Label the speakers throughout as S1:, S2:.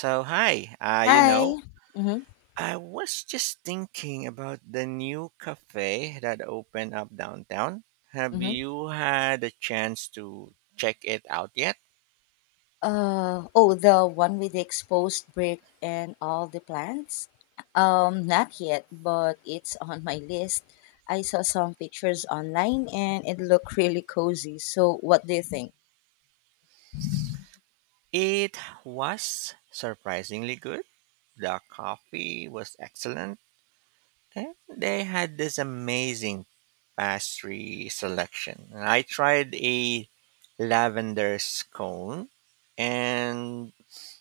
S1: So hi, uh, you
S2: Hi.
S1: know,
S2: Mm-hmm.
S1: I was just thinking about the new cafe that opened up downtown. Have
S2: Mm-hmm.
S1: you had a chance to check it out yet?
S2: Oh, the one with the exposed brick and all the plants? Not yet, but it's on my list. I saw some pictures online and it looked really cozy. So what do you think?
S1: It was surprisingly good. The coffee was excellent, and they had this amazing pastry selection. I tried a lavender scone, and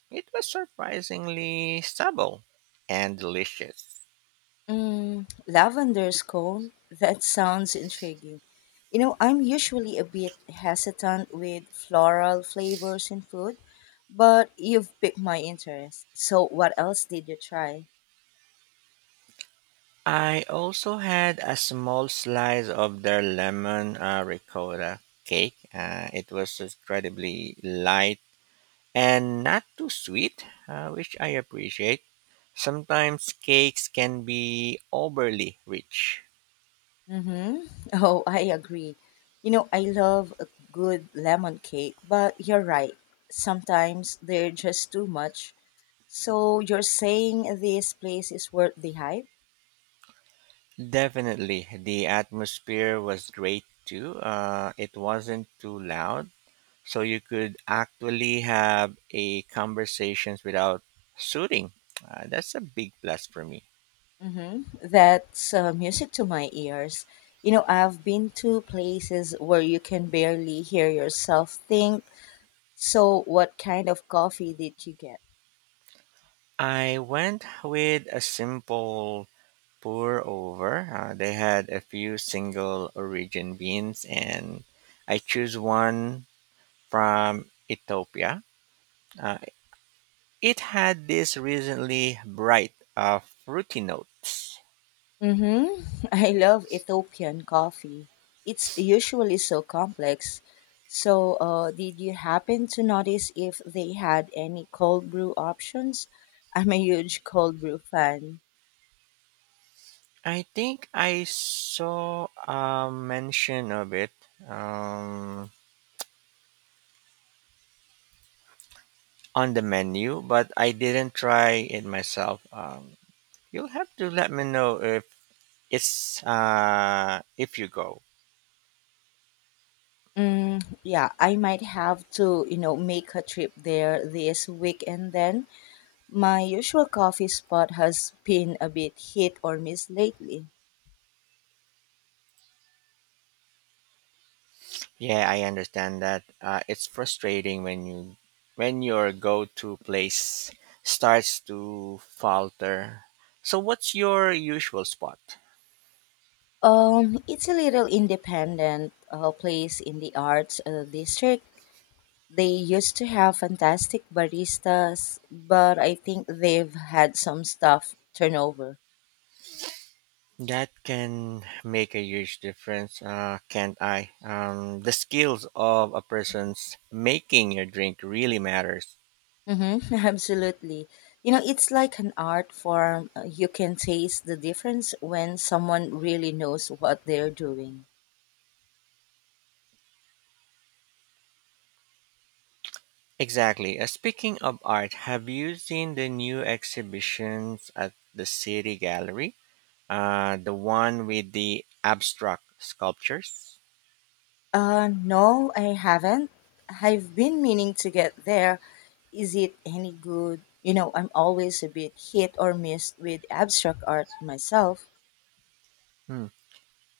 S1: it was surprisingly stable and delicious.
S2: Lavender's cone? That sounds intriguing. You know, I'm usually a bit hesitant with floral flavors in food, but you've piqued my interest. So what else did you try?
S1: I also had a small slice of their lemon ricotta cake. It was incredibly light and not too sweet, which I appreciate. Sometimes cakes can be overly rich.
S2: Mm-hmm. Oh, I agree. You know, I love a good lemon cake, but you're right. Sometimes they're just too much. So you're saying this place is worth the hype?
S1: Definitely, the atmosphere was great too. It wasn't too loud so you could actually have a conversations without suiting. That's a big plus for me.
S2: Mm-hmm. That's music to my ears. You know, I've been to places where you can barely hear yourself think. So, what kind of coffee did you get?
S1: I went with a simple pour over. They had a few single origin beans, and I choose one from Ethiopia. Uh, it had this recently bright, fruity notes.
S2: Mm-hmm. I love Ethiopian coffee. It's usually so complex. So, did you happen to notice if they had any cold brew options? I'm a huge cold brew fan.
S1: I think I saw a mention of it. Um, on the menu, but I didn't try it myself. You'll have to let me know if it's if you go.
S2: Mm, yeah, I might have to, you know, make a trip there this weekend then. My usual coffee spot has been a bit hit or miss lately.
S1: Yeah, I understand that. It's frustrating when you when your go-to place starts to falter. So, what's your usual spot?
S2: It's a little independent place in the arts district. They used to have fantastic baristas, but I think they've had some staff turnover.
S1: That can make a huge difference, can't I? The skills of a person's making your drink really matters.
S2: Mm-hmm, absolutely. You know, it's like an art form. You can taste the difference when someone really knows what they're doing.
S1: Exactly. Speaking of art, have you seen the new exhibitions at the City Gallery? The one with the abstract sculptures?
S2: No, I haven't. I've been meaning to get there. Is it any good? You know, I'm always a bit hit or miss with abstract art myself.
S1: Hmm.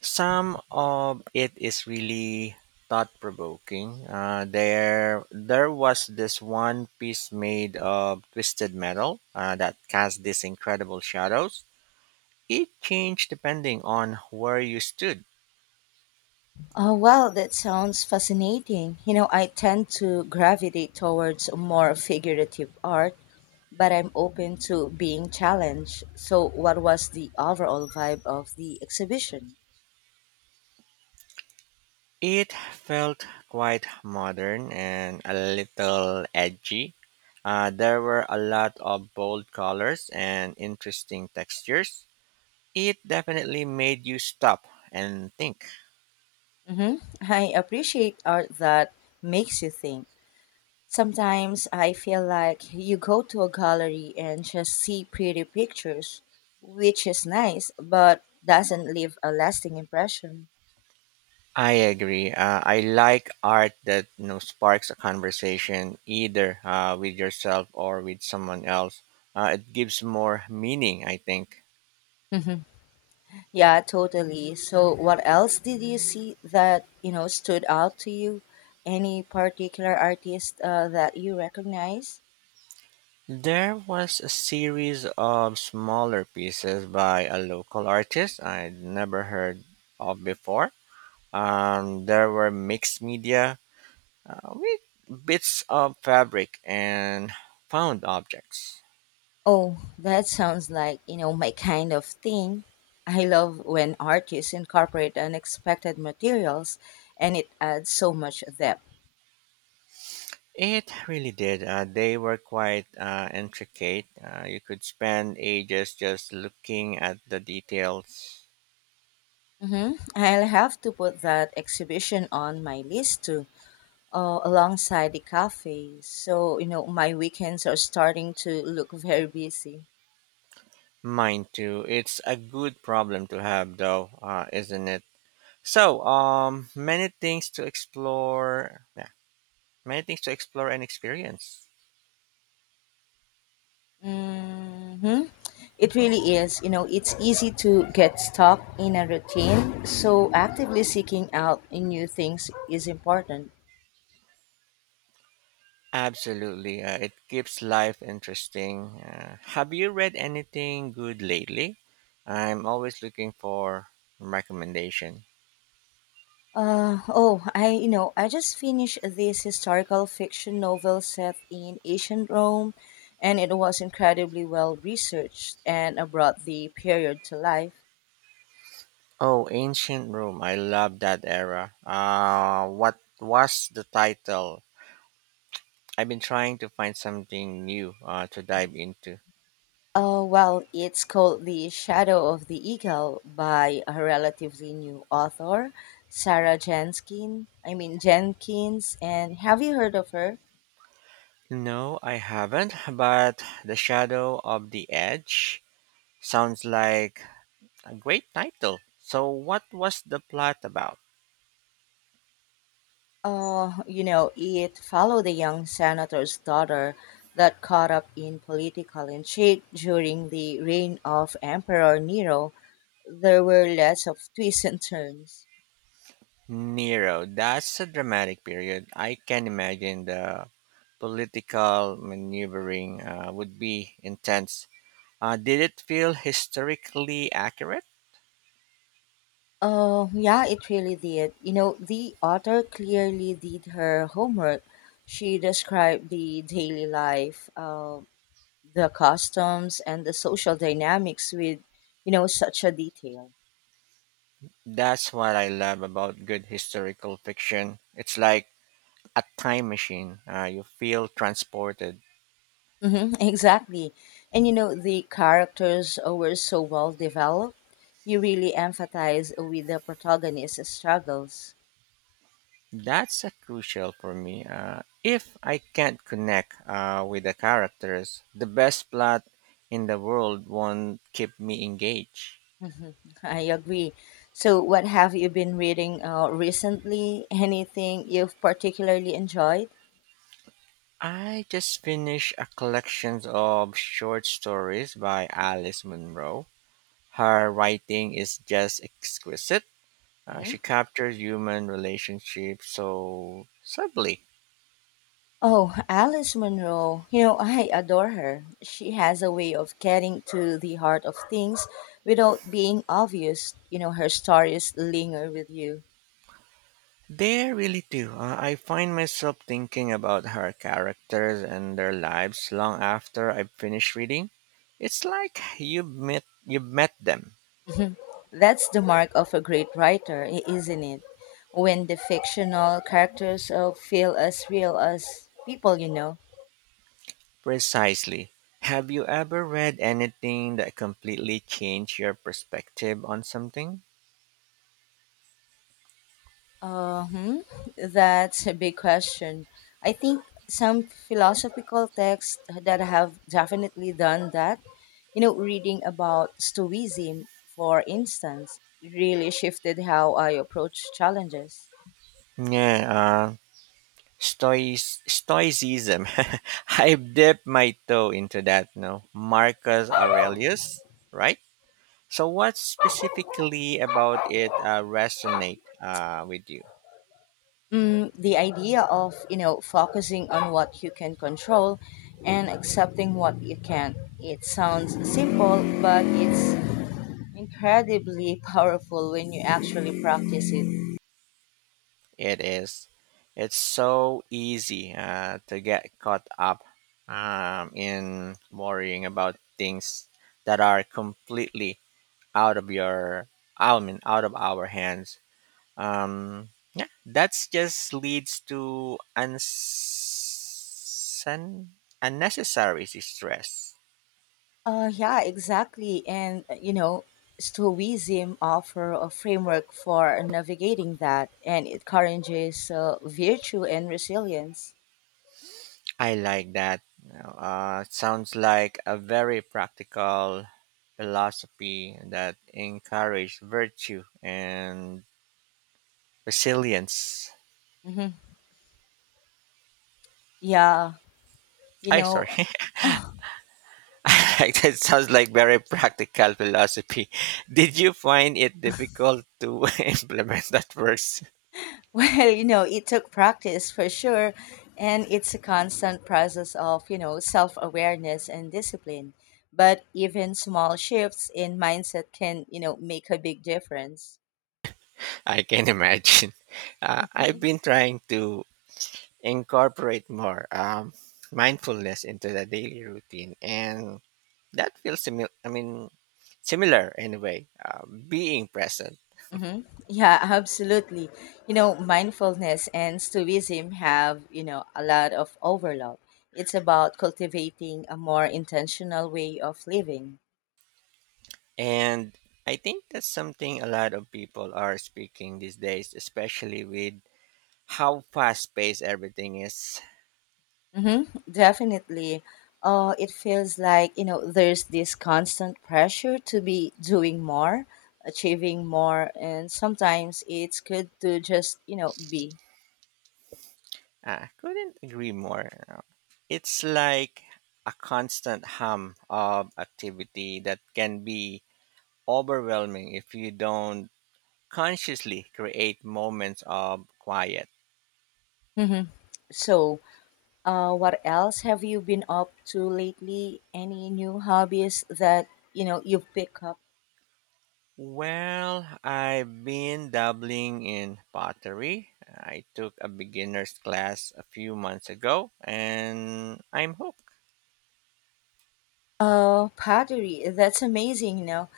S1: Some of it is really thought provoking. There was this one piece made of twisted metal that cast these incredible shadows. It changed depending on where you stood.
S2: Oh, well, that sounds fascinating. You know, I tend to gravitate towards more figurative art, but I'm open to being challenged. So, what was the overall vibe of the exhibition?
S1: It felt quite modern and a little edgy. There were a lot of bold colors and interesting textures. It definitely made you stop and think.
S2: hmm I appreciate art that makes you think. Sometimes I feel like you go to a gallery and just see pretty pictures, which is nice, but doesn't leave a lasting impression.
S1: I agree. I like art that sparks a conversation either with yourself or with someone else. It gives more meaning, I think.
S2: Yeah, totally. So, what else did you see that, you know, stood out to you? Any particular artist that you recognize?
S1: There was a series of smaller pieces by a local artist I'd never heard of before. There were mixed media with bits of fabric and found objects.
S2: Oh, that sounds like, you know, my kind of thing. I love when artists incorporate unexpected materials and it adds so much depth.
S1: It really did. They were quite intricate. You could spend ages just looking at the details.
S2: I'll have to put that exhibition on my list too, alongside the cafe. So, you know, my weekends are starting to look very busy.
S1: Mine too. It's a good problem to have, though, isn't it? So, many things to explore. Yeah, many things to explore and experience.
S2: Mhm. It really is. You know, it's easy to get stuck in a routine, so actively seeking out new things is important.
S1: Absolutely, it keeps life interesting. Have you read anything good lately? I'm always looking for recommendation.
S2: I just finished this historical fiction novel set in ancient Rome, and it was incredibly well researched and brought the period to life.
S1: Oh, Ancient Rome. I love that era. What was the title? I've been trying to find something new to dive into.
S2: Well, it's called The Shadow of the Eagle by a relatively new author, Sarah Jenkin. I mean, Jenkins. And have you heard of her?
S1: No, I haven't, but The Shadow of the Edge sounds like a great title. So, what was the plot about?
S2: You know, it followed a young senator's daughter that caught up in political intrigue during the reign of Emperor Nero. There were lots of twists and turns.
S1: Nero. That's a dramatic period. I can imagine the political maneuvering would be intense. Did it feel historically accurate?
S2: Oh, yeah, it really did. You know, the author clearly did her homework. She described the daily life, the customs, and the social dynamics with, you know, such a detail.
S1: That's what I love about good historical fiction. It's like a time machine. You feel transported.
S2: Exactly. And, you know, the characters were so well developed. You really empathize with the protagonist's struggles.
S1: That's a crucial for me. If I can't connect with the characters, the best plot in the world won't keep me engaged.
S2: hmm I agree. So, what have you been reading recently? Anything you've particularly enjoyed?
S1: I just finished a collection of short stories by Alice Munro. Her writing is just exquisite. Uh,
S2: hmm
S1: she captures human relationships so subtly.
S2: Oh, Alice Munro. You know, I adore her. She has a way of getting to the heart of things without being obvious. You know, her stories linger with you.
S1: They really do. I find myself thinking about her characters and their lives long after I've finished reading. It's like you've met them.
S2: That's the mark of a great writer, isn't it? When the fictional characters feel as real as people, you know.
S1: Precisely. Have you ever read anything that completely changed your perspective on something?
S2: Uh, hmm, that's a big question. I think some philosophical texts that have definitely done that, you know, reading about Stoicism, for instance, really shifted how I approach challenges.
S1: Yeah, stoicism. I've dipped my toe into that. No, Marcus Aurelius, right? So, what specifically about it resonate with you?
S2: Mm, the idea of, you know, focusing on what you can control and accepting what you can't. It sounds simple, but it's incredibly powerful when you actually practice it.
S1: It is, it's so easy to get caught up in worrying about things that are completely out of your, I mean, out of our hands. Um, yeah, that's just leads to unnecessary stress.
S2: Yeah, exactly. And, you know, Stoicism offer a framework for navigating that, and it encourages virtue and resilience.
S1: I like that. It sounds like a very practical philosophy that encourages virtue and resilience.
S2: hmm Yeah, you
S1: I
S2: know,
S1: sorry. I like that. Sounds like very practical philosophy. Did you find it difficult to implement that verse?
S2: well, you know, it took practice for sure, and it's a constant process of, you know, self-awareness and discipline. But even small shifts in mindset can, you know, make a big difference.
S1: I can imagine. I've been trying to incorporate more mindfulness into the daily routine, and that feels similar. I mean, similar anyway, a being present.
S2: Mm-hmm. Yeah, absolutely. You know, mindfulness and Stoicism have, you know, a lot of overlap. It's about cultivating a more intentional way of living.
S1: And I think that's something a lot of people are speaking these days, especially with how fast paced everything is.
S2: Mm-hmm. Definitely. It feels like, you know, there's this constant pressure to be doing more, achieving more, and sometimes it's good to just, you know, be.
S1: I couldn't agree more. It's like a constant hum of activity that can be overwhelming if you don't consciously create moments of quiet.
S2: Mm-hmm. So, what else have you been up to lately? Any new hobbies that you know you've picked up?
S1: Well, I've been dabbling in pottery. I took a beginner's class a few months ago and I'm hooked.
S2: Oh, pottery. That's amazing, you know.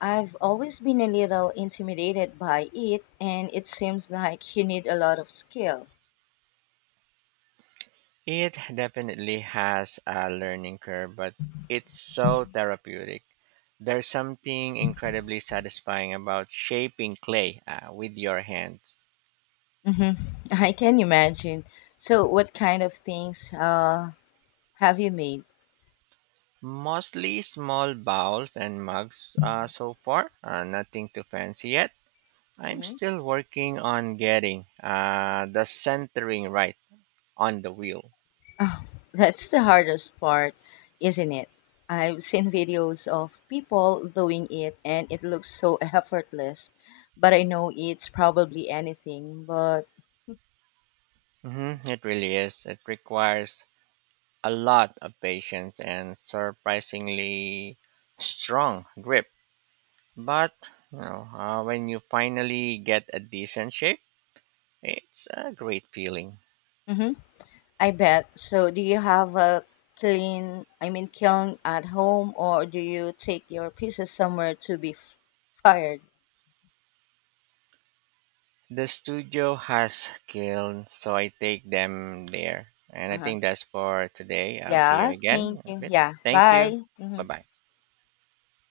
S2: I've always been a little intimidated by it, and it seems like you need a lot of skill.
S1: It definitely has a learning curve, but it's so therapeutic. There's something incredibly satisfying about shaping clay with your hands.
S2: hmm I can imagine. So, what kind of things have you made?
S1: Mostly small bowls and mugs so far, nothing too fancy yet. I'm
S2: Mm-hmm.
S1: still working on getting the centering right on the wheel.
S2: That's the hardest part, isn't it? I've seen videos of people doing it and it looks so effortless, but I know it's probably anything, but
S1: Hmm, it really is. It requires a lot of patience and surprisingly strong grip. But when you finally get a decent shape, it's a great feeling.
S2: mhm, I bet. So do you have a clean, I mean kiln at home or do you take your pieces somewhere to be fired?
S1: The studio has killed, so I take them there. And I
S2: Uh-huh.
S1: think that's for today. I'll see you
S2: Yeah,
S1: again
S2: thank
S1: in a
S2: you.
S1: bit.
S2: Yeah,
S1: Thank you.
S2: bye.
S1: Bye
S2: Mhm.
S1: bye.